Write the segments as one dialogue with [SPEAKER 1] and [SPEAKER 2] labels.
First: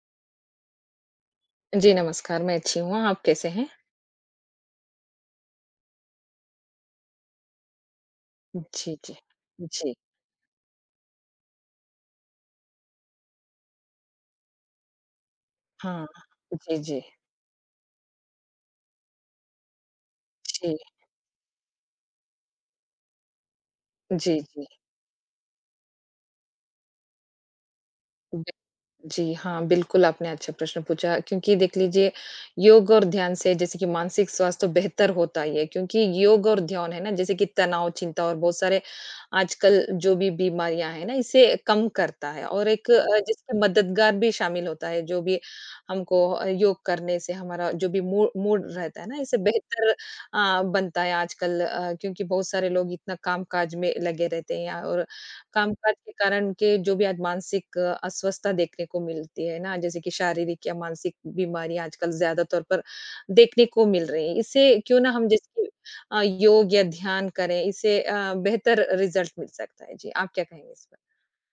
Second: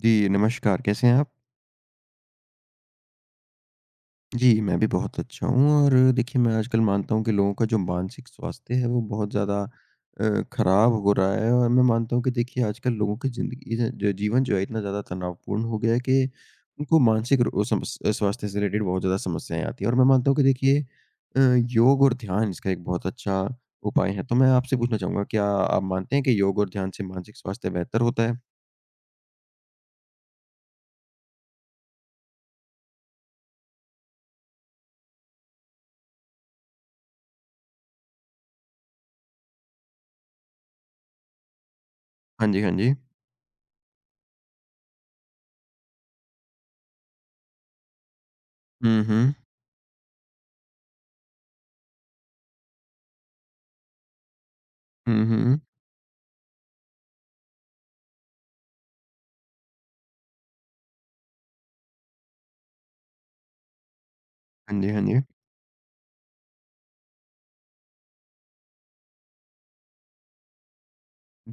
[SPEAKER 1] जी, नमस्कार, कैसे हैं आप?
[SPEAKER 2] जी, नमस्कार, मैं अच्छी हूँ, आप कैसे हैं?
[SPEAKER 1] जी, मैं भी बहुत अच्छा हूँ और देखिए मैं आजकल मानता हूँ कि लोगों का जो मानसिक स्वास्थ्य है
[SPEAKER 2] जी,
[SPEAKER 1] वो
[SPEAKER 2] जी।
[SPEAKER 1] बहुत ज़्यादा
[SPEAKER 2] जी,
[SPEAKER 1] खराब हो रहा है और मैं मानता हूँ कि देखिए आजकल लोगों की ज़िंदगी ज जो जीवन जो है इतना ज़्यादा तनावपूर्ण हो गया है
[SPEAKER 2] हाँ।
[SPEAKER 1] कि
[SPEAKER 2] जी,
[SPEAKER 1] उनको
[SPEAKER 2] जी।
[SPEAKER 1] मानसिक रो समस अ, स्वास्थ्य से रिलेटेड बहुत ज़्यादा समस्याएँ आती हैं और मैं मानता हूँ कि
[SPEAKER 2] जी,
[SPEAKER 1] देखिए योग और ध्यान इसका एक बहुत अच्छा उपाय है। तो
[SPEAKER 2] जी,
[SPEAKER 1] मैं
[SPEAKER 2] जी।
[SPEAKER 1] आपसे पूछना चाहूँगा क्या आप मानते हैं कि योग और ध्यान से मानसिक स्वास्थ्य बेहतर होता है?
[SPEAKER 2] जी हाँ, बिल्कुल आपने अच्छा प्रश्न पूछा क्योंकि देख लीजिए योग और ध्यान से जैसे कि मानसिक स्वास्थ्य तो बेहतर होता ही है क्योंकि योग और ध्यान है ना जैसे कि तनाव, चिंता और बहुत सारे आजकल जो भी बीमारियाँ हैं ना इसे कम करता है
[SPEAKER 1] हाँ जी,
[SPEAKER 2] और
[SPEAKER 1] हाँ
[SPEAKER 2] एक
[SPEAKER 1] जी।
[SPEAKER 2] जिसमें मददगार भी शामिल होता है। जो भी हमको योग करने से हमारा जो भी मूड मूड रहता
[SPEAKER 1] हुँ,
[SPEAKER 2] है ना
[SPEAKER 1] हुँ।
[SPEAKER 2] इसे बेहतर बनता है। आजकल क्योंकि बहुत सारे लोग इतना काम-काज में लगे रहते हैं और
[SPEAKER 1] हुँ, हुँ।
[SPEAKER 2] कामकाज के कारण उनके जो भी आज मानसिक अस्वस्थता देखने को मिलती है ना, जैसे कि शारीरिक या मानसिक बीमारियाँ आजकल ज़्यादा तौर पर देखने को मिल रही हैं। इससे
[SPEAKER 1] हाँ जी,
[SPEAKER 2] क्यों
[SPEAKER 1] हाँ
[SPEAKER 2] ना
[SPEAKER 1] जी।
[SPEAKER 2] हम जैसे कि योग या ध्यान करें, इससे बेहतर रिज़ल्ट मिल सकता है। जी, आप क्या कहेंगे इस पर?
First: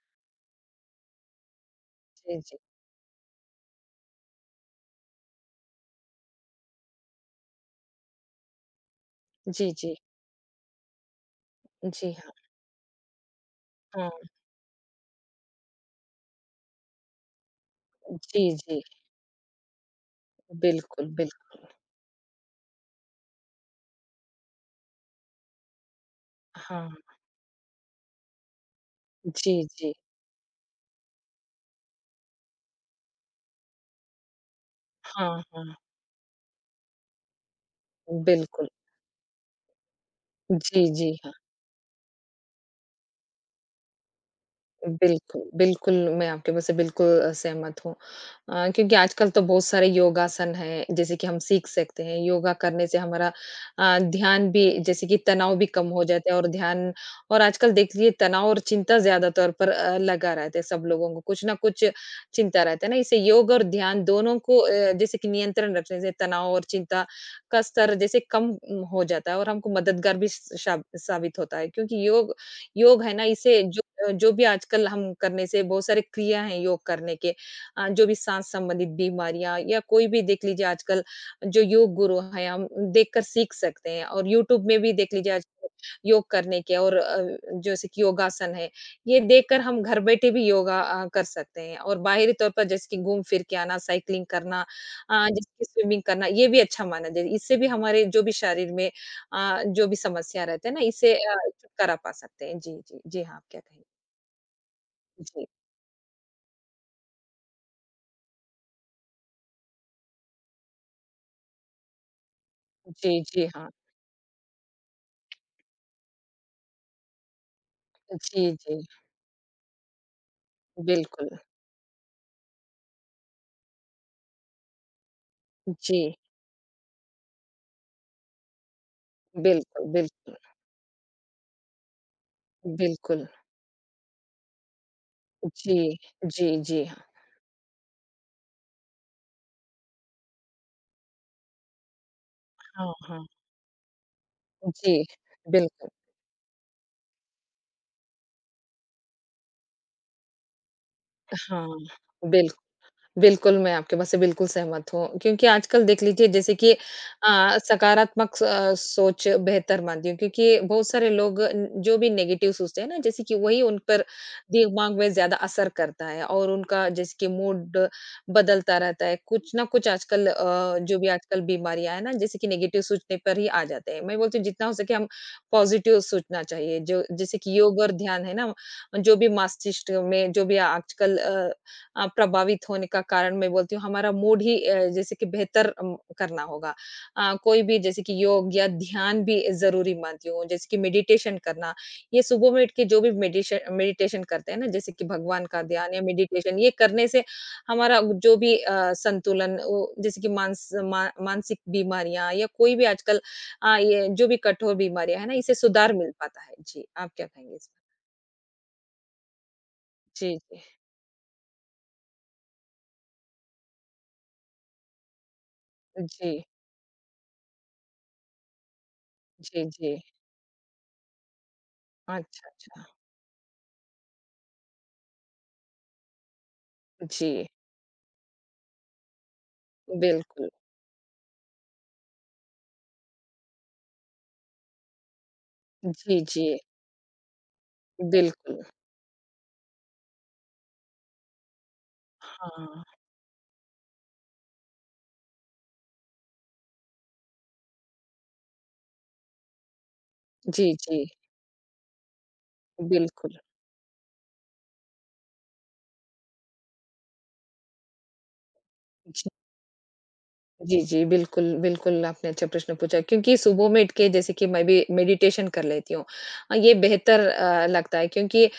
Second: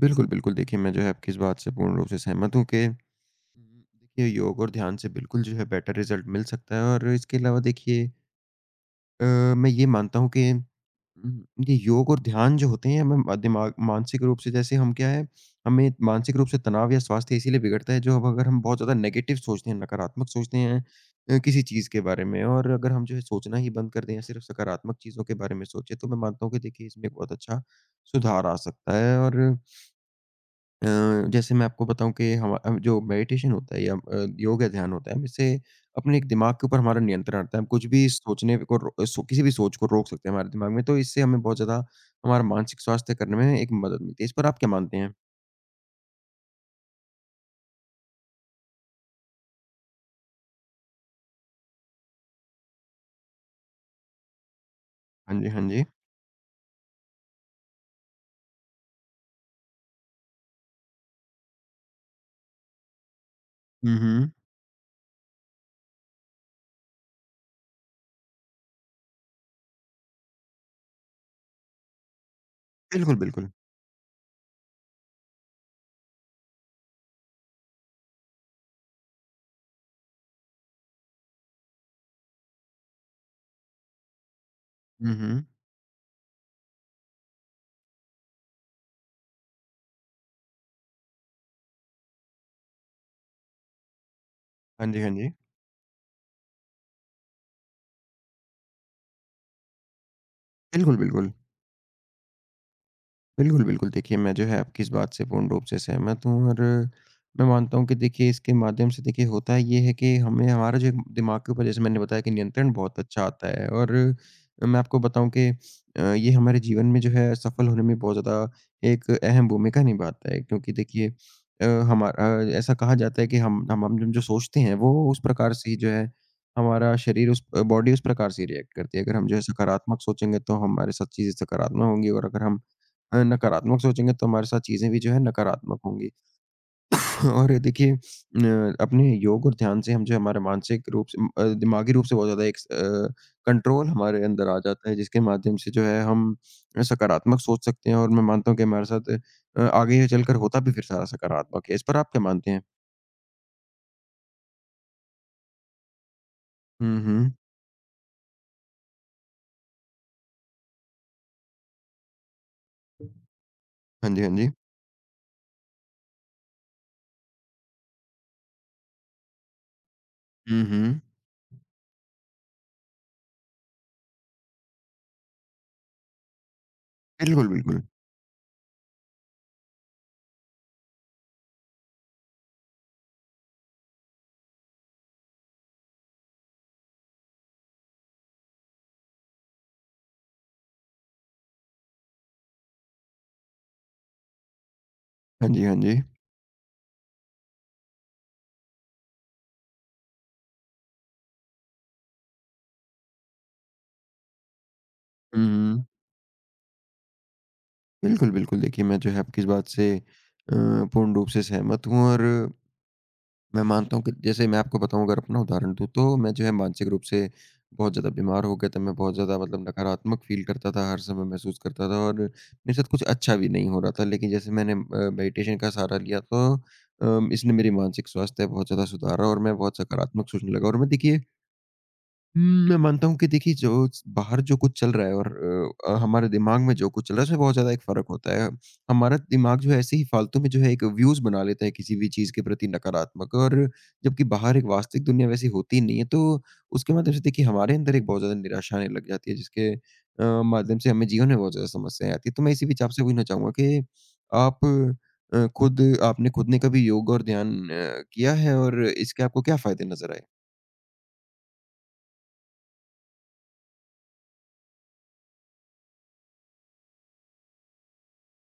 [SPEAKER 1] बिल्कुल, बिल्कुल। देखिए, मैं जो है आपकी इस बात से पूर्ण रूप से
[SPEAKER 2] जी,
[SPEAKER 1] सहमत
[SPEAKER 2] जी।
[SPEAKER 1] हूँ कि देखिए योग और ध्यान से बिल्कुल जो है बेटर रिज़ल्ट मिल सकता है और इसके अलावा देखिए मैं
[SPEAKER 2] जी,
[SPEAKER 1] ये
[SPEAKER 2] जी।
[SPEAKER 1] मानता हूँ कि ये योग
[SPEAKER 2] जी,
[SPEAKER 1] और
[SPEAKER 2] हाँ।
[SPEAKER 1] ध्यान जो होते हैं हमें दिमाग
[SPEAKER 2] हाँ,
[SPEAKER 1] मानसिक रूप से जैसे हम क्या है, हमें मानसिक रूप से तनाव या स्वास्थ्य इसीलिए बिगड़ता है जो अब
[SPEAKER 2] जी,
[SPEAKER 1] अगर हम बहुत
[SPEAKER 2] जी।
[SPEAKER 1] ज़्यादा नेगेटिव सोचते हैं, नकारात्मक सोचते हैं
[SPEAKER 2] बिल्कुल,
[SPEAKER 1] किसी
[SPEAKER 2] बिल्कुल।
[SPEAKER 1] चीज़ के बारे में और अगर हम जो है सोचना ही बंद कर दें या सिर्फ़ सकारात्मक चीज़ों के बारे में सोचें, तो मैं मानता हूँ कि देखिए
[SPEAKER 2] हाँ,
[SPEAKER 1] इसमें एक बहुत अच्छा सुधार आ सकता है और
[SPEAKER 2] जी, जी।
[SPEAKER 1] अ, जैसे मैं आपको बताऊँ कि जो मेडिटेशन होता है या योग या ध्यान होता है, हम
[SPEAKER 2] हाँ,
[SPEAKER 1] इससे
[SPEAKER 2] हाँ।
[SPEAKER 1] अपने एक दिमाग के ऊपर हमारा नियंत्रण आता है। हम कुछ भी सोचने
[SPEAKER 2] बिल्कुल।
[SPEAKER 1] को रो सो किसी भी सोच को रोक सकते हैं हमारे दिमाग में,
[SPEAKER 2] जी,
[SPEAKER 1] तो
[SPEAKER 2] जी।
[SPEAKER 1] इससे हमें बहुत ज़्यादा हमारा मानसिक स्वास्थ्य करने में एक मदद मिलती है। इस पर आप क्या मानते हैं?
[SPEAKER 2] बिल्कुल, बिल्कुल, मैं आपके मुँह से बिल्कुल सहमत हूँ। क्योंकि आजकल तो बहुत सारे योगासन हैं, जैसे कि हम सीख सकते हैं। योगा करने से हमारा ध्यान भी जैसे कि
[SPEAKER 1] हाँ जी,
[SPEAKER 2] तनाव भी
[SPEAKER 1] हाँ जी।
[SPEAKER 2] कम हो जाता है और ध्यान और आजकल देखिए तनाव और चिंता ज़्यादा तौर पर लगा रहता है सब लोगों को, कुछ न कुछ चिंता रहता है ना, इससे योग और
[SPEAKER 1] हुँ,
[SPEAKER 2] ध्यान
[SPEAKER 1] हुँ।
[SPEAKER 2] दोनों को जैसे कि नियंत्रण रखने से तनाव और चिंता का स्तर जैसे कम हो जाता है और हमको मददगार भी स शाब साबित होता है क्योंकि योग योग है
[SPEAKER 1] बिल्कुल,
[SPEAKER 2] ना,
[SPEAKER 1] बिल्कुल।
[SPEAKER 2] इससे जो भी आजकल हम करने से बहुत सारे क्रिया हैं योग करने के जो भी सांस संबंधित बीमारियां या कोई भी देख लीजिए आजकल जो योग गुरु हैं हम देखकर सीख सकते हैं और यूट्यूब में भी
[SPEAKER 1] हुँ,
[SPEAKER 2] देख लीजिए
[SPEAKER 1] हुँ।
[SPEAKER 2] आजकल योग करने के और जैसे कि योगासन है। ये देखकर हम घर बैठे भी योगा कर सकते हैं और बाहरी तौर पर जैसे कि घूम फिर के आना, साइकिलिंग करना,
[SPEAKER 1] हाँ जी, हाँ जी।
[SPEAKER 2] जैसे स्विमिंग करना ये भी अच्छा माना जाए। इससे भी हमारे जो भी शरीर में जो भी समस्या रहते हैं ना
[SPEAKER 1] बिल्कुल,
[SPEAKER 2] इससे
[SPEAKER 1] बिल्कुल।
[SPEAKER 2] छुटकारा पा सकते हैं। जी, जी, जी हाँ। आप क्या
[SPEAKER 1] बिल्कुल,
[SPEAKER 2] कहें?
[SPEAKER 1] बिल्कुल। देखिए, मैं जो है आपकी इस बात से
[SPEAKER 2] जी,
[SPEAKER 1] पूर्ण रूप से सहमत हूँ और मैं मानता हूँ कि देखिए इसके माध्यम से देखिए होता ये है कि हमें हमारा जो एक दिमाग के ऊपर जैसे मैंने बताया कि नियंत्रण बहुत
[SPEAKER 2] जी,
[SPEAKER 1] अच्छा
[SPEAKER 2] जी,
[SPEAKER 1] आता है
[SPEAKER 2] हाँ।
[SPEAKER 1] और मैं आपको बताऊँ कि ये हमारे जीवन में जो है सफल होने में बहुत ज़्यादा
[SPEAKER 2] जी, जी,
[SPEAKER 1] एक अहम भूमिका निभाता है क्योंकि देखिए
[SPEAKER 2] बिल्कुल।
[SPEAKER 1] अ, हमारा ऐसा कहा जाता है कि हम जो सोचते हैं वो उस प्रकार से ही जो है
[SPEAKER 2] जी,
[SPEAKER 1] हमारा शरीर उस बॉडी उस प्रकार से रिएक्ट करती है। अगर हम जो है
[SPEAKER 2] बिल्कुल,
[SPEAKER 1] सकारात्मक
[SPEAKER 2] बिल्कुल,
[SPEAKER 1] सोचेंगे तो हमारे साथ चीज़ें सकारात्मक होंगी और अगर हम
[SPEAKER 2] बिल्कुल।
[SPEAKER 1] नकारात्मक सोचेंगे तो हमारे साथ चीज़ें भी जो है
[SPEAKER 2] जी,
[SPEAKER 1] नकारात्मक होंगी।
[SPEAKER 2] जी, जी,
[SPEAKER 1] और ये देखिए अपने योग और ध्यान से हम जो हमारे मानसिक रूप से दिमागी रूप से बहुत ज़्यादा एक
[SPEAKER 2] हाँ, हाँ।
[SPEAKER 1] कंट्रोल हमारे अंदर आ
[SPEAKER 2] हाँ
[SPEAKER 1] जाता है
[SPEAKER 2] जी,
[SPEAKER 1] जिसके माध्यम से जो
[SPEAKER 2] बिल्कुल,
[SPEAKER 1] है हम सकारात्मक सोच सकते हैं और मैं मानता हूँ कि हमारे साथ आगे चलकर होता भी फिर सारा
[SPEAKER 2] हाँ,
[SPEAKER 1] सकारात्मक है। इस पर आप क्या मानते हैं?
[SPEAKER 2] बिल्कुल। बिल्कुल, मैं आपके बात से बिल्कुल सहमत हूँ, क्योंकि आजकल देख लीजिए जैसे कि
[SPEAKER 1] हुँ, हुँ।
[SPEAKER 2] सकारात्मक स सोच बेहतर मानती हूँ। क्योंकि बहुत सारे लोग न जो भी नेगेटिव सोचते हैं ना, जैसे कि वही उन पर
[SPEAKER 1] हाँ जी, हाँ जी।
[SPEAKER 2] दिमाग में ज़्यादा असर करता है और उनका जैसे कि मूड बदलता रहता है। कुछ ना कुछ आजकल
[SPEAKER 1] हुँ,
[SPEAKER 2] जो
[SPEAKER 1] हुँ।
[SPEAKER 2] भी आजकल बीमारियाँ हैं ना, जैसे कि नेगेटिव सोचने पर ही आ जाते हैं। मैं बोलती हूँ जितना हो सके हम पॉज़िटिव सोचना चाहिए, जो जैसे
[SPEAKER 1] बिल्कुल,
[SPEAKER 2] कि योग
[SPEAKER 1] बिल्कुल।
[SPEAKER 2] और ध्यान है ना, जो भी मस्तिष्क में जो भी आजकल प्रभावित होने का कारण मैं बोलती हूँ हमारा मूड ही जैसे कि बेहतर करना होगा। कोई भी जैसे कि योग या ध्यान भी ज़रूरी मानती हूँ, जैसे कि मेडिटेशन करना। ये सुबह में उठ के जो भी मेडिश मेडिटेशन करते हैं ना, जैसे कि भगवान
[SPEAKER 1] हाँ
[SPEAKER 2] का
[SPEAKER 1] जी, हाँ
[SPEAKER 2] ध्यान
[SPEAKER 1] जी।
[SPEAKER 2] या मेडिटेशन, ये करने से हमारा जो भी संतुलन, वो जैसे कि मानसिक बीमारियाँ या कोई भी आजकल ये जो भी कठोर बीमारियाँ हैं ना,
[SPEAKER 1] हुँ,
[SPEAKER 2] इससे
[SPEAKER 1] हुँ।
[SPEAKER 2] सुधार मिल पाता है। जी, आप क्या कहेंगे इस पर?
[SPEAKER 1] बिल्कुल, बिल्कुल। देखिए मैं जो है आपकी इस बात से
[SPEAKER 2] जी, जी।
[SPEAKER 1] पूर्ण रूप से सहमत हूँ और मैं मानता हूँ कि जैसे मैं आपको बताऊँ अगर अपना उदाहरण दूँ तो मैं
[SPEAKER 2] जी,
[SPEAKER 1] जो है मानसिक रूप से बहुत ज़्यादा बीमार हो गया था। मैं बहुत ज़्यादा
[SPEAKER 2] जी,
[SPEAKER 1] मतलब
[SPEAKER 2] जी।
[SPEAKER 1] नकारात्मक फ़ील करता था, हर समय महसूस करता था और
[SPEAKER 2] अच्छा,
[SPEAKER 1] मेरे
[SPEAKER 2] अच्छा।
[SPEAKER 1] साथ कुछ अच्छा भी नहीं हो रहा था। लेकिन जैसे मैंने मेडिटेशन का सहारा लिया तो
[SPEAKER 2] जी।
[SPEAKER 1] इसने मेरी मानसिक स्वास्थ्य बहुत ज़्यादा सुधारा और मैं बहुत सकारात्मक
[SPEAKER 2] बिल्कुल।
[SPEAKER 1] सोचने लगा और मैं देखिए हुँ, मैं मानता हूँ कि देखिए जो बाहर जो कुछ चल रहा है और
[SPEAKER 2] जी,
[SPEAKER 1] हमारे
[SPEAKER 2] जी।
[SPEAKER 1] दिमाग में जो कुछ चल रहा है उसमें बहुत ज़्यादा एक फ़र्क होता है।
[SPEAKER 2] बिल्कुल।
[SPEAKER 1] हमारा दिमाग जो है ऐसे ही फालतू में जो है एक व्यूज़ बना लेता है किसी भी चीज़ के प्रति
[SPEAKER 2] हाँ।
[SPEAKER 1] नकारात्मक और जबकि बाहर एक वास्तविक दुनिया वैसी होती नहीं है। तो उसके माध्यम से देखिए हमारे अंदर एक बहुत ज़्यादा निराशा आने लग जाती है जिसके
[SPEAKER 2] जी,
[SPEAKER 1] माध्यम से
[SPEAKER 2] जी।
[SPEAKER 1] हमें जीवन में बहुत ज़्यादा समस्याएँ आती हैं। तो मैं इसी बीच आपसे पूछना
[SPEAKER 2] बिल्कुल।
[SPEAKER 1] चाहूँगा कि आप खुद ने कभी योग और ध्यान किया है और इसके
[SPEAKER 2] जी।
[SPEAKER 1] आपको क्या फ़ायदे नज़र आए?
[SPEAKER 2] जी, जी। बिल्कुल, बिल्कुल आपने अच्छा प्रश्न पूछा क्योंकि सुबह में उठ के जैसे कि मैं भी मेडिटेशन कर लेती हूँ। ये बेहतर लगता है क्योंकि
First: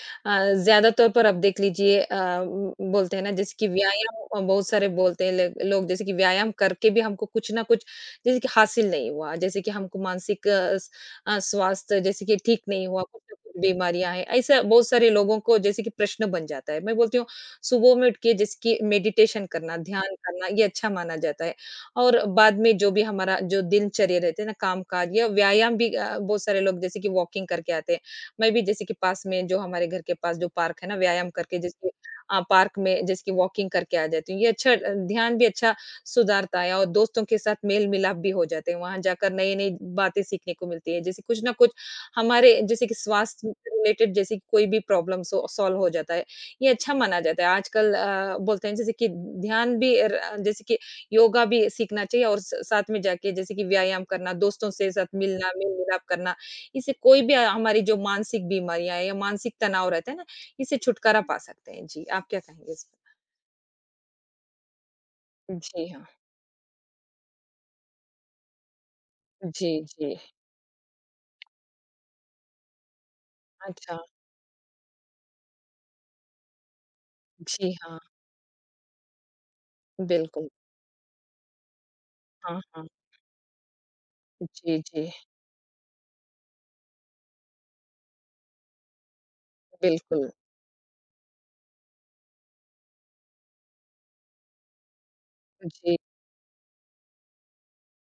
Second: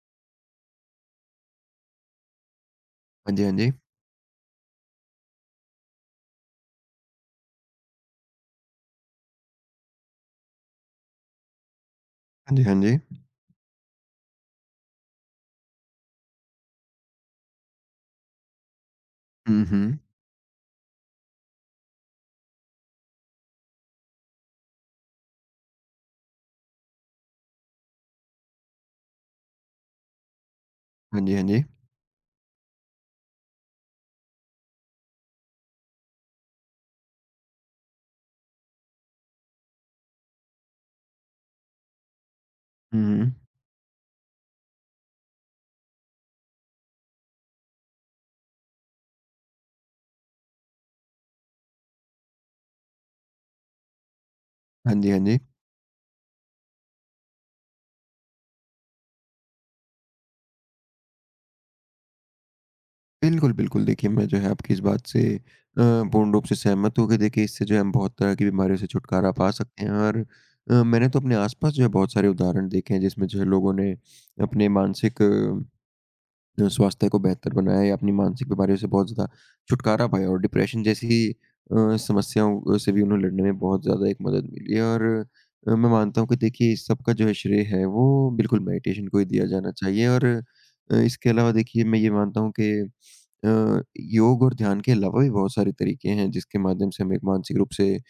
[SPEAKER 2] ज़्यादा तौर पर आप देख लीजिए। बोलते हैं ना
[SPEAKER 1] हाँ जी, हाँ
[SPEAKER 2] जैसे कि
[SPEAKER 1] जी।
[SPEAKER 2] व्यायाम, बहुत सारे बोलते हैं ले लोग जैसे कि व्यायाम करके भी हमको कुछ ना कुछ जैसे कि हासिल नहीं हुआ, जैसे कि हमको मानसिक स्वास्थ्य जैसे कि
[SPEAKER 1] हाँ जी,
[SPEAKER 2] ठीक
[SPEAKER 1] हाँ
[SPEAKER 2] नहीं
[SPEAKER 1] जी।
[SPEAKER 2] हुआ, कुछ ना कुछ बीमारियाँ हैं। ऐसा बहुत सारे लोगों को जैसे कि प्रश्न बन जाता है। मैं बोलती हूँ सुबह में उठ के जैसे कि मेडिटेशन
[SPEAKER 1] हुँ,
[SPEAKER 2] करना,
[SPEAKER 1] हुँ।
[SPEAKER 2] ध्यान करना ये अच्छा माना जाता है। और बाद में जो भी हमारा जो दिनचर्या रहते हैं ना, काम-काज या व्यायाम भी बहुत सारे लोग जैसे कि वॉकिंग करके आते हैं। मैं भी जैसे कि पास में जो हमारे घर के पास जो पार्क है ना
[SPEAKER 1] हाँ
[SPEAKER 2] व्यायाम
[SPEAKER 1] जी, हाँ
[SPEAKER 2] करके
[SPEAKER 1] जी।
[SPEAKER 2] जैसे पार्क में जैसे कि वॉकिंग करके आ जाती हूँ। ये अच्छा ध्यान भी अच्छा सुधारता है और दोस्तों के साथ मेल-मिलाप भी हो जाते हैं। वहाँ जाकर नई-नई बातें सीखने को मिलती है। जैसे कुछ ना कुछ हमारे जैसे कि
[SPEAKER 1] हुँ।
[SPEAKER 2] स्वास्थ्य रिलेटेड जैसे कि कोई भी प्रॉब्लम सॉल्व हो जाता है। ये अच्छा माना जाता है। आजकल बोलते हैं जैसे कि ध्यान भी र जैसे कि योगा भी सीखना चाहिए और स साथ में जाके जैसे कि व्यायाम करना, दोस्तों से
[SPEAKER 1] हाँ
[SPEAKER 2] साथ
[SPEAKER 1] जी, हाँ जी।
[SPEAKER 2] मिलना, मेल-मिलाप करना, इससे कोई भी हमारी जो मानसिक बीमारियाँ हैं या मानसिक तनाव रहता है ना, इससे छुटकारा पा सकते हैं। जी, आप क्या कहेंगे इस पर?
[SPEAKER 1] बिल्कुल, बिल्कुल देखिए मैं जो है आपकी इस बात से
[SPEAKER 2] जी हाँ।
[SPEAKER 1] पूर्ण रूप से सहमत हूँ कि देखिए इससे जो है हम बहुत तरह की बीमारियों से छुटकारा पा
[SPEAKER 2] जी,
[SPEAKER 1] सकते हैं
[SPEAKER 2] जी।
[SPEAKER 1] और मैंने तो अपने आस-पास जो है बहुत सारे उदाहरण देखे हैं जिसमें जो है लोगों ने
[SPEAKER 2] अच्छा।
[SPEAKER 1] अपने मानसिक स्वास्थ्य को बेहतर
[SPEAKER 2] जी
[SPEAKER 1] बनाया या
[SPEAKER 2] हाँ,
[SPEAKER 1] अपनी मानसिक बीमारियों से बहुत ज़्यादा छुटकारा पाया और
[SPEAKER 2] बिल्कुल।
[SPEAKER 1] डिप्रेशन जैसी
[SPEAKER 2] हाँ,
[SPEAKER 1] समस्याओं
[SPEAKER 2] हाँ।
[SPEAKER 1] से भी उन्हें लड़ने में बहुत ज़्यादा एक मदद मिली
[SPEAKER 2] जी,
[SPEAKER 1] है और
[SPEAKER 2] जी।
[SPEAKER 1] मैं मानता हूँ कि देखिए इस सब का जो है श्रेय है वो बिल्कुल मेडिटेशन को ही दिया जाना चाहिए और
[SPEAKER 2] बिल्कुल।
[SPEAKER 1] इसके अलावा देखिए मैं ये मानता हूँ कि अ, योग और ध्यान के अलावा भी बहुत सारे
[SPEAKER 2] जी,
[SPEAKER 1] तरीके हैं जिसके माध्यम से हमें एक मानसिक रूप से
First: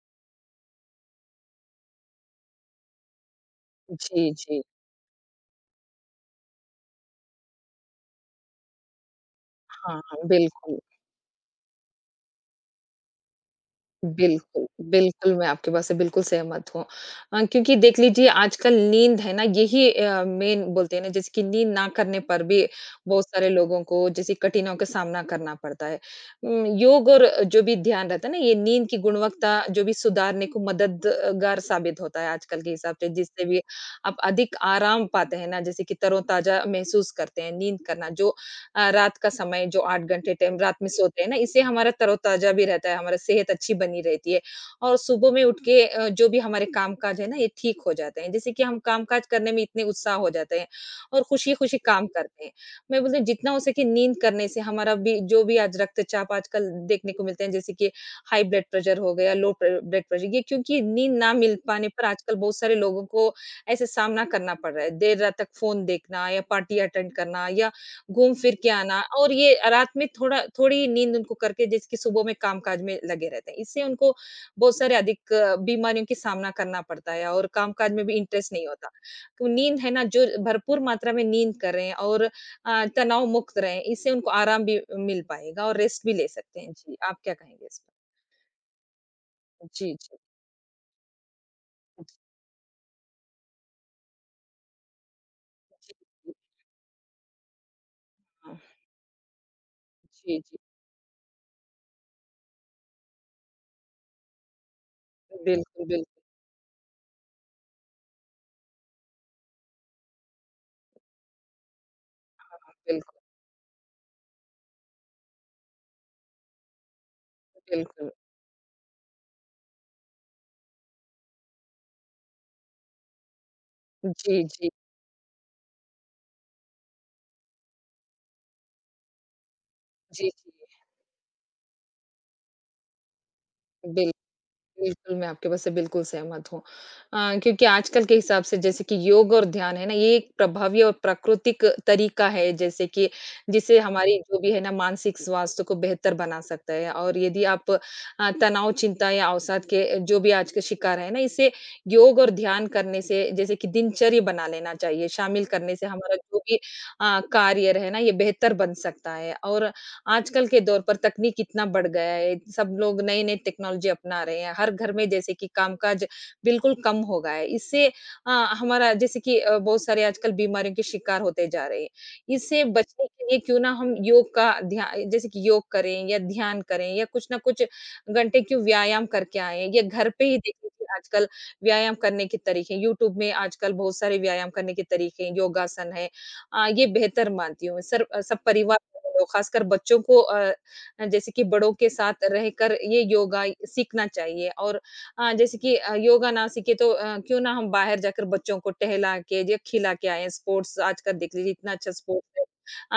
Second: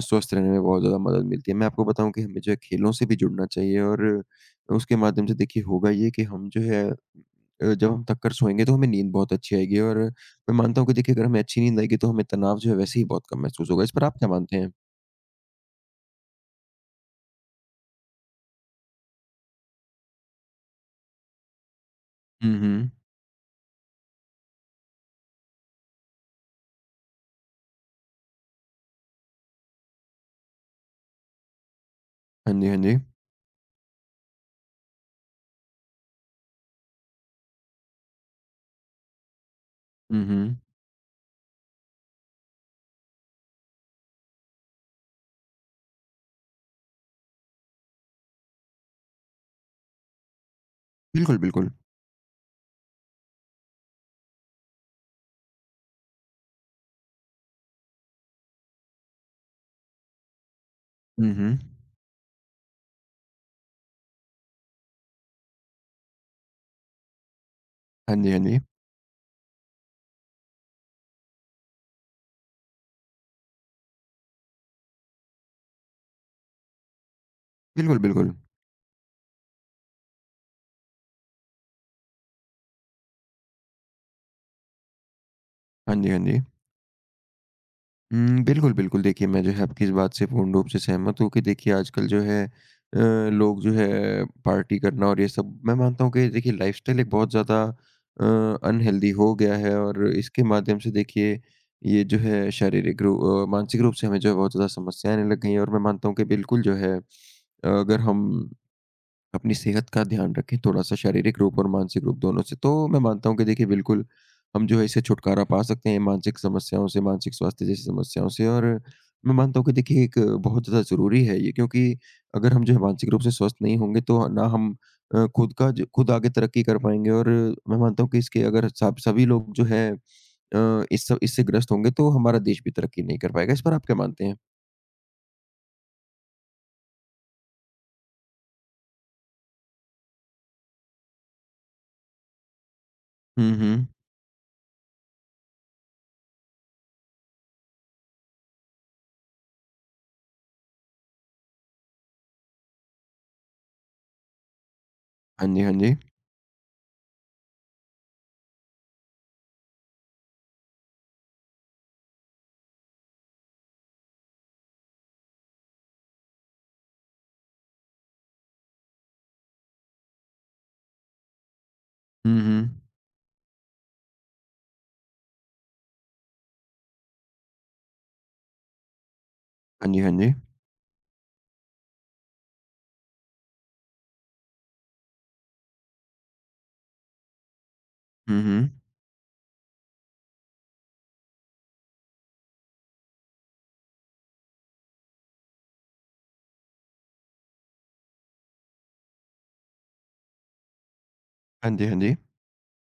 [SPEAKER 1] स्वस्थ रहने में बहुत ज़्यादा मदद मिलती है। मैं आपको बताऊँ कि हमें जो है खेलों से भी जुड़ना चाहिए और
[SPEAKER 2] जी, जी।
[SPEAKER 1] उसके माध्यम से देखिए होगा ये कि हम जो है जब हम थक कर सोएँगे तो हमें नींद बहुत अच्छी आएगी
[SPEAKER 2] हाँ,
[SPEAKER 1] और
[SPEAKER 2] हाँ,
[SPEAKER 1] मैं
[SPEAKER 2] बिल्कुल।
[SPEAKER 1] मानता हूँ कि देखिए अगर हमें अच्छी नींद आएगी तो हमें तनाव जो है वैसे ही बहुत कम महसूस होगा। इस पर आप क्या मानते
[SPEAKER 2] बिल्कुल,
[SPEAKER 1] हैं?
[SPEAKER 2] बिल्कुल, मैं आपकी बात से बिल्कुल सहमत हूँ। क्योंकि देख लीजिए आजकल नींद है ना, यही मेन बोलते हैं ना जैसे कि नींद ना करने पर
[SPEAKER 1] हुँ,
[SPEAKER 2] भी
[SPEAKER 1] हुँ।
[SPEAKER 2] बहुत सारे लोगों को जैसे कठिनाइयों का सामना करना पड़ता है। योग और जो भी ध्यान रहता है ना, ये नींद की गुणवत्ता जो भी सुधारने को मददगार साबित होता है
[SPEAKER 1] हाँ
[SPEAKER 2] आजकल
[SPEAKER 1] जी,
[SPEAKER 2] के
[SPEAKER 1] हाँ जी।
[SPEAKER 2] हिसाब से, जिससे भी आप अधिक आराम पाते हैं ना जैसे कि तरोताज़ा महसूस करते हैं। नींद करना जो रात का समय जो 8
[SPEAKER 1] हुँ,
[SPEAKER 2] घंटे टाइम
[SPEAKER 1] हुँ।
[SPEAKER 2] रात में सोते हैं ना, इससे हमारा तरोताज़ा भी रहता है, हमारा सेहत अच्छी बनी रहती है और सुबह में उठ के जो भी हमारे काम-काज है ना, ये ठीक हो जाते हैं। जैसे कि हम काम-काज करने में इतने उत्साह हो जाते हैं और
[SPEAKER 1] बिल्कुल, बिल्कुल।
[SPEAKER 2] खुशी-खुशी काम करते हैं। मैं बोलती हूँ जितना हो सके नींद करने से हमारा भी जो भी आज रक्तचाप आजकल देखने को मिलते हैं, जैसे कि हाई ब्लड प्रेशर हो गया, लो प्र ब्लड प्रेशर, ये क्योंकि नींद
[SPEAKER 1] हुँ,
[SPEAKER 2] ना
[SPEAKER 1] हुँ।
[SPEAKER 2] मिल पाने पर आजकल बहुत सारे लोगों को ऐसे सामना करना पड़ रहा है। देर रात तक फ़ोन देखना या पार्टी अटेंड करना या
[SPEAKER 1] हाँ जी,
[SPEAKER 2] घूम
[SPEAKER 1] हाँ
[SPEAKER 2] फिर
[SPEAKER 1] जी।
[SPEAKER 2] के आना और ये रात में थोड़ा थोड़ी नींद उनको करके जिसकी सुबह में कामकाज में लगे रहते हैं। इससे उनको बहुत सारे अधिक बीमारियों की सामना करना पड़ता है और कामकाज
[SPEAKER 1] बिल्कुल,
[SPEAKER 2] में भी
[SPEAKER 1] बिल्कुल।
[SPEAKER 2] इंटरेस्ट नहीं होता। तो नींद है ना, जो भरपूर मात्रा में नींद करें और तनाव मुक्त रहें, इससे उनको आराम भी मिल पाएगा और
[SPEAKER 1] हाँ
[SPEAKER 2] रेस्ट
[SPEAKER 1] जी,
[SPEAKER 2] भी
[SPEAKER 1] हाँ
[SPEAKER 2] ले
[SPEAKER 1] जी।
[SPEAKER 2] सकते हैं। जी, आप क्या कहेंगे इस पर?
[SPEAKER 1] हुँ, बिल्कुल, बिल्कुल। देखिए, मैं जो है आपकी इस
[SPEAKER 2] जी,
[SPEAKER 1] बात
[SPEAKER 2] जी।
[SPEAKER 1] से पूर्ण रूप से सहमत हूँ कि देखिए आजकल
[SPEAKER 2] जी,
[SPEAKER 1] जो है अ, लोग जो है पार्टी करना और ये सब मैं मानता हूँ कि
[SPEAKER 2] जी।
[SPEAKER 1] देखिए लाइफ़स्टाइल एक बहुत ज़्यादा
[SPEAKER 2] हाँ।
[SPEAKER 1] अनहेल्दी हो गया है और
[SPEAKER 2] जी,
[SPEAKER 1] इसके
[SPEAKER 2] जी।
[SPEAKER 1] माध्यम से देखिए ये जो है मानसिक रूप से हमें जो है बहुत ज़्यादा समस्याएँ आने लग गई हैं और मैं
[SPEAKER 2] बिल्कुल,
[SPEAKER 1] मानता हूँ
[SPEAKER 2] बिल्कुल,
[SPEAKER 1] कि बिल्कुल जो है अगर हम अपनी सेहत का ध्यान रखें थोड़ा-सा शारीरिक रूप और मानसिक रूप दोनों से। तो मैं
[SPEAKER 2] बिल्कुल,
[SPEAKER 1] मानता हूँ कि देखिए बिल्कुल, हम जो है इससे छुटकारा पा सकते हैं मानसिक समस्याओं से, मानसिक स्वास्थ्य जैसी
[SPEAKER 2] बिल्कुल।
[SPEAKER 1] समस्याओं से और मैं मानता हूँ कि देखिए एक बहुत ज़्यादा ज़रूरी है ये क्योंकि अगर हम जो है मानसिक रूप से स्वस्थ नहीं होंगे तो
[SPEAKER 2] जी,
[SPEAKER 1] ना
[SPEAKER 2] जी।
[SPEAKER 1] हम खुद का जो खुद आगे तरक्की कर पाएँगे और मैं मानता हूँ कि इसके अगर सब सभी लोग जो है
[SPEAKER 2] जी, जी।
[SPEAKER 1] इस सब इससे ग्रस्त होंगे तो हमारा देश भी तरक्की नहीं कर पाएगा। इस पर आप क्या
[SPEAKER 2] बिल्कुल।
[SPEAKER 1] मानते हैं?
[SPEAKER 2] बिल्कुल, मैं आपके बात से बिल्कुल सहमत हूँ। क्योंकि आजकल के हिसाब से जैसे कि योग और ध्यान है ना, ये एक प्रभावी और प्राकृतिक तरीका है जैसे कि
[SPEAKER 1] हुँ,
[SPEAKER 2] जिससे
[SPEAKER 1] हुँ।
[SPEAKER 2] हमारी जो भी है ना मानसिक स्वास्थ्य को बेहतर बना सकता है। और यदि आप तनाव, चिंता या अवसाद के जो भी आज के शिकार हैं ना, इसे योग और ध्यान करने से जैसे कि दिनचर्या बना लेना चाहिए। शामिल
[SPEAKER 1] हाँ जी, हाँ
[SPEAKER 2] करने से
[SPEAKER 1] जी।
[SPEAKER 2] हमारा जो भी कार्य है ना, ये बेहतर बन सकता है और आजकल के दौर पर तकनीक कितना बढ़ गया है, सब लोग नई-नई टेक्नोलॉजी अपना रहे हैं, हर घर में जैसे कि कामकाज बिल्कुल कम हो गया है। इससे अ, हमारा जैसे कि बहुत सारे आजकल बीमारियों के शिकार होते जा रहे हैं।
[SPEAKER 1] हुँ,
[SPEAKER 2] इससे
[SPEAKER 1] हुँ।
[SPEAKER 2] बचने के लिए क्यों ना हम योग का ध्या जैसे कि योग करें या ध्यान करें या कुछ ना कुछ घंटे क्यों व्यायाम करके आएँ, या
[SPEAKER 1] हाँ जी,
[SPEAKER 2] घर
[SPEAKER 1] हाँ
[SPEAKER 2] पे
[SPEAKER 1] जी।
[SPEAKER 2] ही देखिए कि आजकल व्यायाम करने के तरीके हैं, यूट्यूब में आजकल बहुत सारे व्यायाम करने के तरीके हैं, योगासन है, ये बेहतर मानती हूँ। सर सब
[SPEAKER 1] हुँ,
[SPEAKER 2] परिवार
[SPEAKER 1] हुँ।
[SPEAKER 2] लोग खासकर बच्चों को जैसे कि बड़ों के साथ रहकर ये योगा सीखना चाहिए और जैसे कि योगा ना सीखे तो क्यों ना हम बाहर जाकर बच्चों को टहला के या खिला के आएँ। स्पोर्ट्स आजकल देख लीजिए
[SPEAKER 1] हाँ
[SPEAKER 2] इतना
[SPEAKER 1] जी,
[SPEAKER 2] अच्छा
[SPEAKER 1] हाँ जी।
[SPEAKER 2] स्पोर्ट्स है।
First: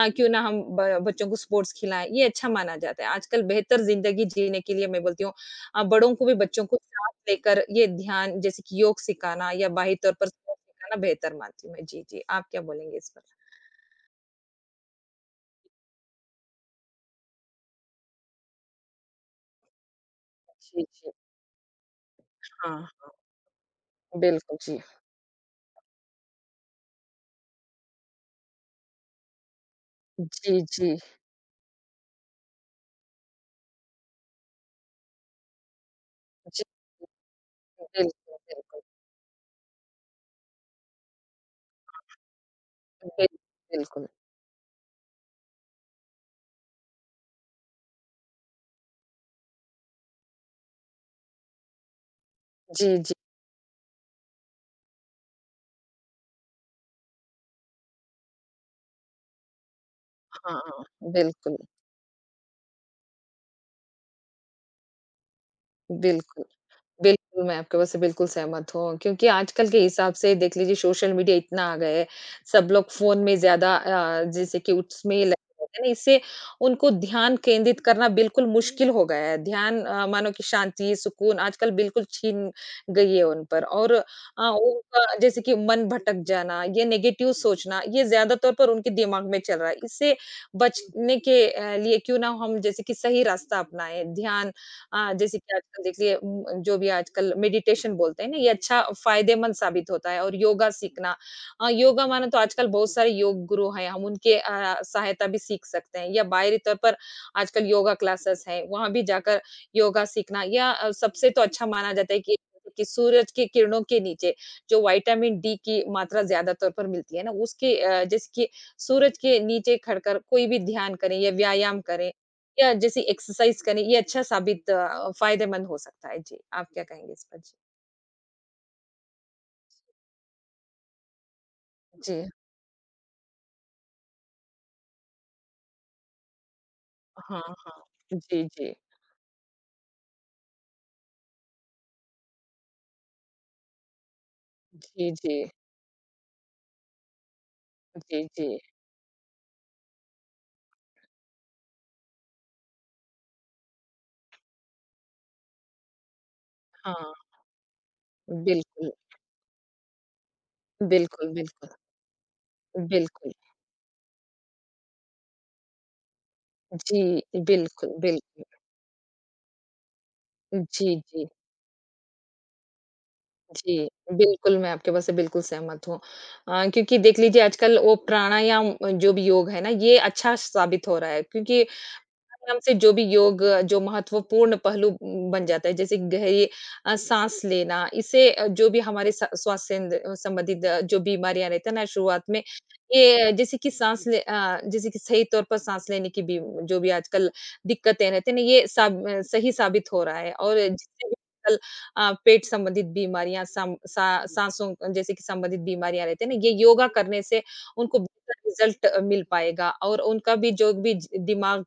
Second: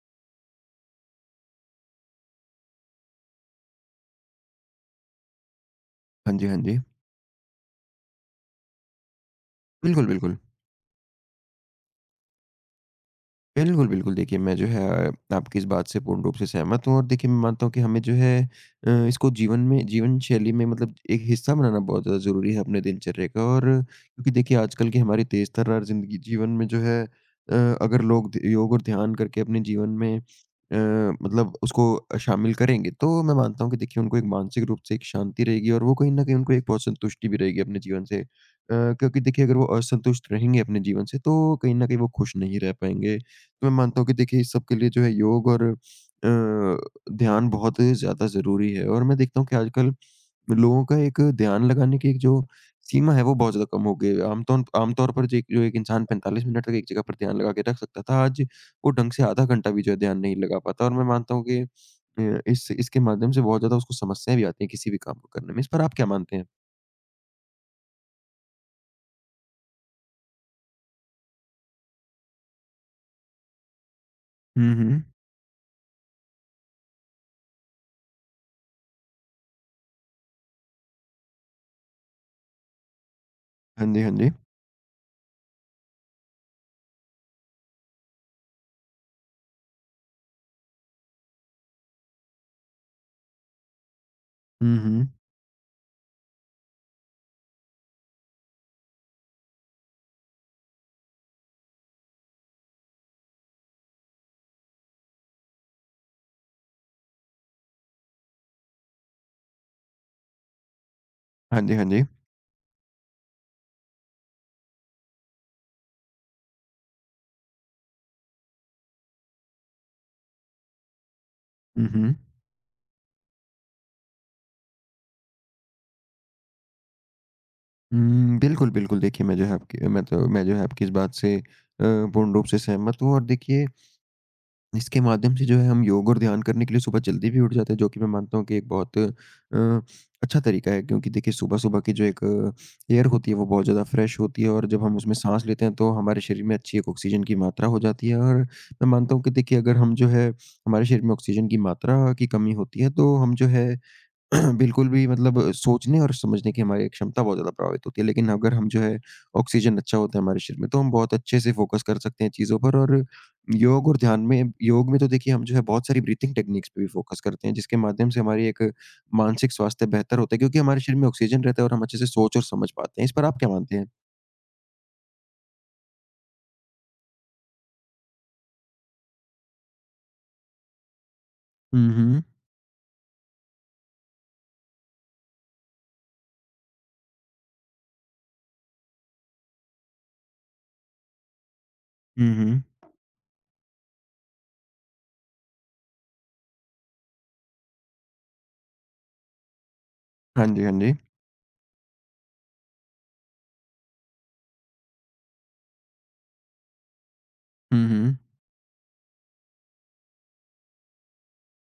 [SPEAKER 2] क्यों ना हम ब बच्चों को स्पोर्ट्स खिलाएँ, ये अच्छा माना जाता है। आजकल बेहतर ज़िंदगी जीने के लिए मैं बोलती हूँ बड़ों को भी
[SPEAKER 1] हाँ जी, हाँ
[SPEAKER 2] बच्चों को
[SPEAKER 1] जी।
[SPEAKER 2] साथ लेकर ये ध्यान जैसे कि योग सिखाना या बाहरी
[SPEAKER 1] बिल्कुल,
[SPEAKER 2] तौर पर
[SPEAKER 1] बिल्कुल।
[SPEAKER 2] स्पोर्ट्स सिखाना बेहतर मानती हूँ मैं। जी, जी। आप क्या बोलेंगे इस पर?
[SPEAKER 1] बिल्कुल, बिल्कुल देखिए मैं जो है आपकी इस बात से पूर्ण रूप से सहमत हूँ और देखिए मैं मानता हूँ कि हमें जो है इसको जीवन में जीवन शैली में
[SPEAKER 2] जी,
[SPEAKER 1] मतलब
[SPEAKER 2] जी।
[SPEAKER 1] एक हिस्सा बनाना बहुत ज़्यादा ज़रूरी है
[SPEAKER 2] हाँ,
[SPEAKER 1] अपने
[SPEAKER 2] हाँ।
[SPEAKER 1] दिनचर्या का और क्योंकि देखिए
[SPEAKER 2] बिल्कुल, जी।
[SPEAKER 1] आजकल की हमारी तेज़ तर्रार ज़िंदगी जीवन में जो है अगर लोग ध योग और ध्यान करके अपने जीवन में
[SPEAKER 2] जी,
[SPEAKER 1] अ,
[SPEAKER 2] जी।
[SPEAKER 1] मतलब उसको शामिल करेंगे, तो मैं मानता हूँ कि देखिए उनको एक मानसिक रूप से एक शांति रहेगी और वो कहीं न कहीं उनको एक
[SPEAKER 2] जी,
[SPEAKER 1] बहुत संतुष्टि भी रहेगी अपने जीवन से।
[SPEAKER 2] बिल्कुल, बिल्कुल।
[SPEAKER 1] क्योंकि देखिए अगर वो असंतुष्ट रहेंगे अपने जीवन से तो कहीं न कहीं वो खुश नहीं रह पाएँगे।
[SPEAKER 2] बिल
[SPEAKER 1] तो मैं मानता हूँ
[SPEAKER 2] बिल्कुल।
[SPEAKER 1] कि देखिए इस सब के लिए जो है योग और अ, ध्यान बहुत ज़्यादा ज़रूरी है और मैं देखता हूँ कि आजकल लोगों का एक ध्यान लगाने की एक जो
[SPEAKER 2] जी,
[SPEAKER 1] सीमा
[SPEAKER 2] जी।
[SPEAKER 1] है, वो बहुत ज़्यादा कम हो गई है। आमतौन आमतौर पर जे जो एक इंसान 45 मिनट तक एक जगह पर ध्यान लगा के रख सकता था, आज वो ढंग से आधा घंटा भी जो है ध्यान नहीं
[SPEAKER 2] हाँ,
[SPEAKER 1] लगा
[SPEAKER 2] हाँ,
[SPEAKER 1] पाता और मैं मानता हूँ
[SPEAKER 2] बिल्कुल,
[SPEAKER 1] कि इस इसके माध्यम से बहुत ज़्यादा उसको समस्याएँ भी आती हैं किसी भी काम को करने में। इस पर आप क्या मानते
[SPEAKER 2] बिल्कुल।
[SPEAKER 1] हैं?
[SPEAKER 2] बिल्कुल, मैं आपकी बात से बिल्कुल सहमत हूँ। क्योंकि आजकल के हिसाब से देख लीजिए सोशल मीडिया इतना आ गया है, सब लोग फ़ोन में ज़्यादा जैसे कि
[SPEAKER 1] हुँ, हुँ।
[SPEAKER 2] उसमें लगे रहते हैं ना, इससे उनको ध्यान केंद्रित करना बिल्कुल मुश्किल हो गया है। ध्यान मानो कि शांति, सुकून आजकल बिल्कुल छीन गई है उन पर।
[SPEAKER 1] हाँ
[SPEAKER 2] और
[SPEAKER 1] जी, हाँ जी।
[SPEAKER 2] उनका जैसे कि मन भटक जाना, ये नेगेटिव सोचना, ये ज़्यादा तौर पर उनके दिमाग में चल रहा है। इससे बचने के लिए क्यों ना हम जैसे कि सही रास्ता अपनाएँ, ध्यान
[SPEAKER 1] हुँ, हुँ।
[SPEAKER 2] जैसे कि आजकल देखिए, जो भी आजकल मेडिटेशन बोलते हैं ना, ये अच्छा फ़ायदेमंद साबित होता है और योगा सीखना, योगा माने तो आजकल बहुत सारे योग गुरु हैं, हम उनके सहायता भी सीख सकते हैं, या बाहरी तौर पर आजकल योगा क्लासेस हैं, वहाँ भी जाकर योगा सीखना। या सबसे तो
[SPEAKER 1] हाँ
[SPEAKER 2] अच्छा
[SPEAKER 1] जी, हाँ
[SPEAKER 2] माना
[SPEAKER 1] जी।
[SPEAKER 2] जाता है कि सूरज की किरणों के नीचे जो विटामिन डी की मात्रा ज़्यादा तौर पर मिलती है ना, उसके जैसे कि सूरज के नीचे खड़कर कोई भी ध्यान करें या व्यायाम
[SPEAKER 1] हुँ,
[SPEAKER 2] करें
[SPEAKER 1] हुँ।
[SPEAKER 2] या जैसे एक्सरसाइज़ करें, ये अच्छा साबित फ़ायदेमंद हो सकता है। जी, आप क्या कहेंगे इस पर? जी।
[SPEAKER 1] हुँ, बिल्कुल, बिल्कुल। देखिए, मैं जो है आपकी इस बात से
[SPEAKER 2] जी।
[SPEAKER 1] पूर्ण रूप से सहमत हूँ और देखिए इसके माध्यम से जो है हम योग और ध्यान करने के लिए सुबह जल्दी भी
[SPEAKER 2] हाँ,
[SPEAKER 1] उठ जाते हैं,
[SPEAKER 2] हाँ।
[SPEAKER 1] जो कि मैं मानता
[SPEAKER 2] जी,
[SPEAKER 1] हूँ कि एक
[SPEAKER 2] जी।
[SPEAKER 1] बहुत अ, अच्छा तरीका है क्योंकि देखिए सुबह-सुबह की जो एक एयर होती है वो बहुत ज़्यादा फ्रेश होती है और जब हम
[SPEAKER 2] जी,
[SPEAKER 1] उसमें
[SPEAKER 2] जी।
[SPEAKER 1] साँस लेते हैं तो हमारे शरीर में अच्छी एक ऑक्सीजन की मात्रा हो जाती है
[SPEAKER 2] जी,
[SPEAKER 1] और
[SPEAKER 2] जी।
[SPEAKER 1] मैं मानता हूँ कि देखिए अगर हम जो है हमारे शरीर में ऑक्सीजन की मात्रा की कमी होती है तो हम जो है बिल्कुल भी मतलब सोचने और समझने की हमारी
[SPEAKER 2] हाँ,
[SPEAKER 1] क्षमता बहुत ज़्यादा प्रभावित होती है। लेकिन अगर हम जो
[SPEAKER 2] बिल्कुल,
[SPEAKER 1] है ऑक्सीजन अच्छा होता है हमारे शरीर में, तो हम बहुत
[SPEAKER 2] बिल्कुल,
[SPEAKER 1] अच्छे से
[SPEAKER 2] बिल्कुल,
[SPEAKER 1] फ़ोकस कर सकते हैं चीज़ों पर और
[SPEAKER 2] बिल्कुल।
[SPEAKER 1] योग और ध्यान में योग में तो देखिए हम जो है बहुत सारी ब्रीथिंग टेक्निक्स पे भी
[SPEAKER 2] जी,
[SPEAKER 1] फ़ोकस करते हैं, जिसके
[SPEAKER 2] बिल्कुल,
[SPEAKER 1] माध्यम से
[SPEAKER 2] बिल्कुल।
[SPEAKER 1] हमारी एक मानसिक स्वास्थ्य बेहतर होता है क्योंकि हमारे
[SPEAKER 2] जी,
[SPEAKER 1] शरीर में
[SPEAKER 2] जी,
[SPEAKER 1] ऑक्सीजन रहता है और हम अच्छे से सोच और समझ पाते हैं। इस पर आप क्या मानते
[SPEAKER 2] जी।
[SPEAKER 1] हैं?
[SPEAKER 2] बिल्कुल, मैं आपके बात से बिल्कुल सहमत हूँ। क्योंकि देख लीजिए आजकल वो प्राणायाम, जो भी योग है ना, ये अच्छा साबित हो रहा है क्योंकि
[SPEAKER 1] हुँ, हुँ।
[SPEAKER 2] आराम से जो भी योग जो महत्वपूर्ण पहलू बन जाता है, जैसे गहरी साँस लेना, इससे जो भी हमारे स स्वास्थ्य सेंद संबंधित, जो बीमारियाँ रहती है ना शुरुआत
[SPEAKER 1] हुँ,
[SPEAKER 2] में,
[SPEAKER 1] हुँ।
[SPEAKER 2] ये जैसे कि जैसे कि सही तौर पर साँस लेने की भी जो भी आजकल दिक्कतें रहती है ना, ये सही साबित हो रहा है
[SPEAKER 1] हाँ
[SPEAKER 2] और
[SPEAKER 1] जी, हाँ जी।
[SPEAKER 2] जिससे भी आजकल पेट संबंधित बीमारियाँ, सम सा साँसों जैसे कि संबंधित बीमारियाँ रहती है ना, ये योगा करने से
[SPEAKER 1] हुँ,
[SPEAKER 2] उनको
[SPEAKER 1] हुँ।
[SPEAKER 2] बेहतर रिज़ल्ट मिल पाएगा और उनका भी जो भी ज दिमाग,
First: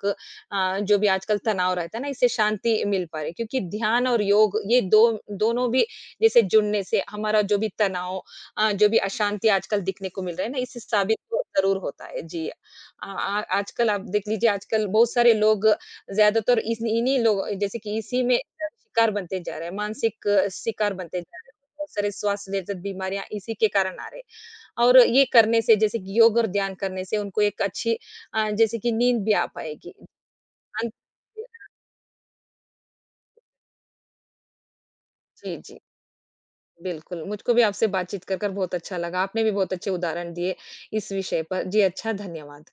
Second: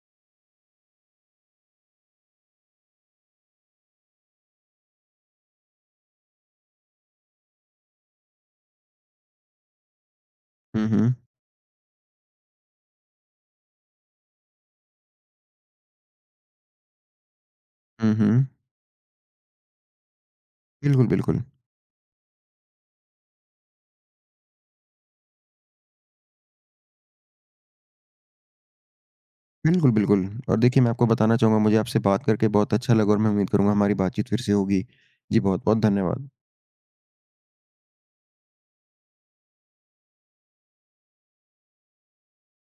[SPEAKER 2] जो भी आजकल तनाव रहता है ना, इससे शांति मिल पा रही है क्योंकि ध्यान और योग ये दो दोनों भी जैसे जुड़ने से हमारा जो भी तनाव, जो भी अशांति आजकल दिखने को मिल रहा है ना, इससे
[SPEAKER 1] हुँ, हुँ।
[SPEAKER 2] साबित तो ज़रूर होता है। जी। अ, आ आजकल आप देख लीजिए आजकल बहुत सारे लोग ज़्यादातर इस इन्हीं लोग जैसे कि
[SPEAKER 1] हुँ,
[SPEAKER 2] इसी में
[SPEAKER 1] हुँ।
[SPEAKER 2] शिकार बनते जा रहे हैं, मानसिक शिकार
[SPEAKER 1] बिल्कुल,
[SPEAKER 2] बनते जा
[SPEAKER 1] बिल्कुल।
[SPEAKER 2] रहे हैं। बहुत सारे स्वास्थ्य रिलेटेड बीमारियाँ इसी के कारण आ रहे हैं और ये करने से जैसे कि योग और ध्यान करने से उनको एक अच्छी जैसे कि नींद भी आ
[SPEAKER 1] बिल्कुल,
[SPEAKER 2] पाएगी।
[SPEAKER 1] बिल्कुल। और देखिए मैं
[SPEAKER 2] अंत।
[SPEAKER 1] आपको बताना चाहूँगा मुझे आपसे बात करके बहुत अच्छा लगा और मैं उम्मीद करूँगा हमारी बातचीत फिर से होगी। जी
[SPEAKER 2] जी,
[SPEAKER 1] बहुत-बहुत
[SPEAKER 2] जी,
[SPEAKER 1] धन्यवाद।
[SPEAKER 2] बिल्कुल। मुझको भी आपसे बातचीत कर बहुत अच्छा लगा। आपने भी बहुत अच्छे उदाहरण दिए इस विषय पर। जी, अच्छा, धन्यवाद।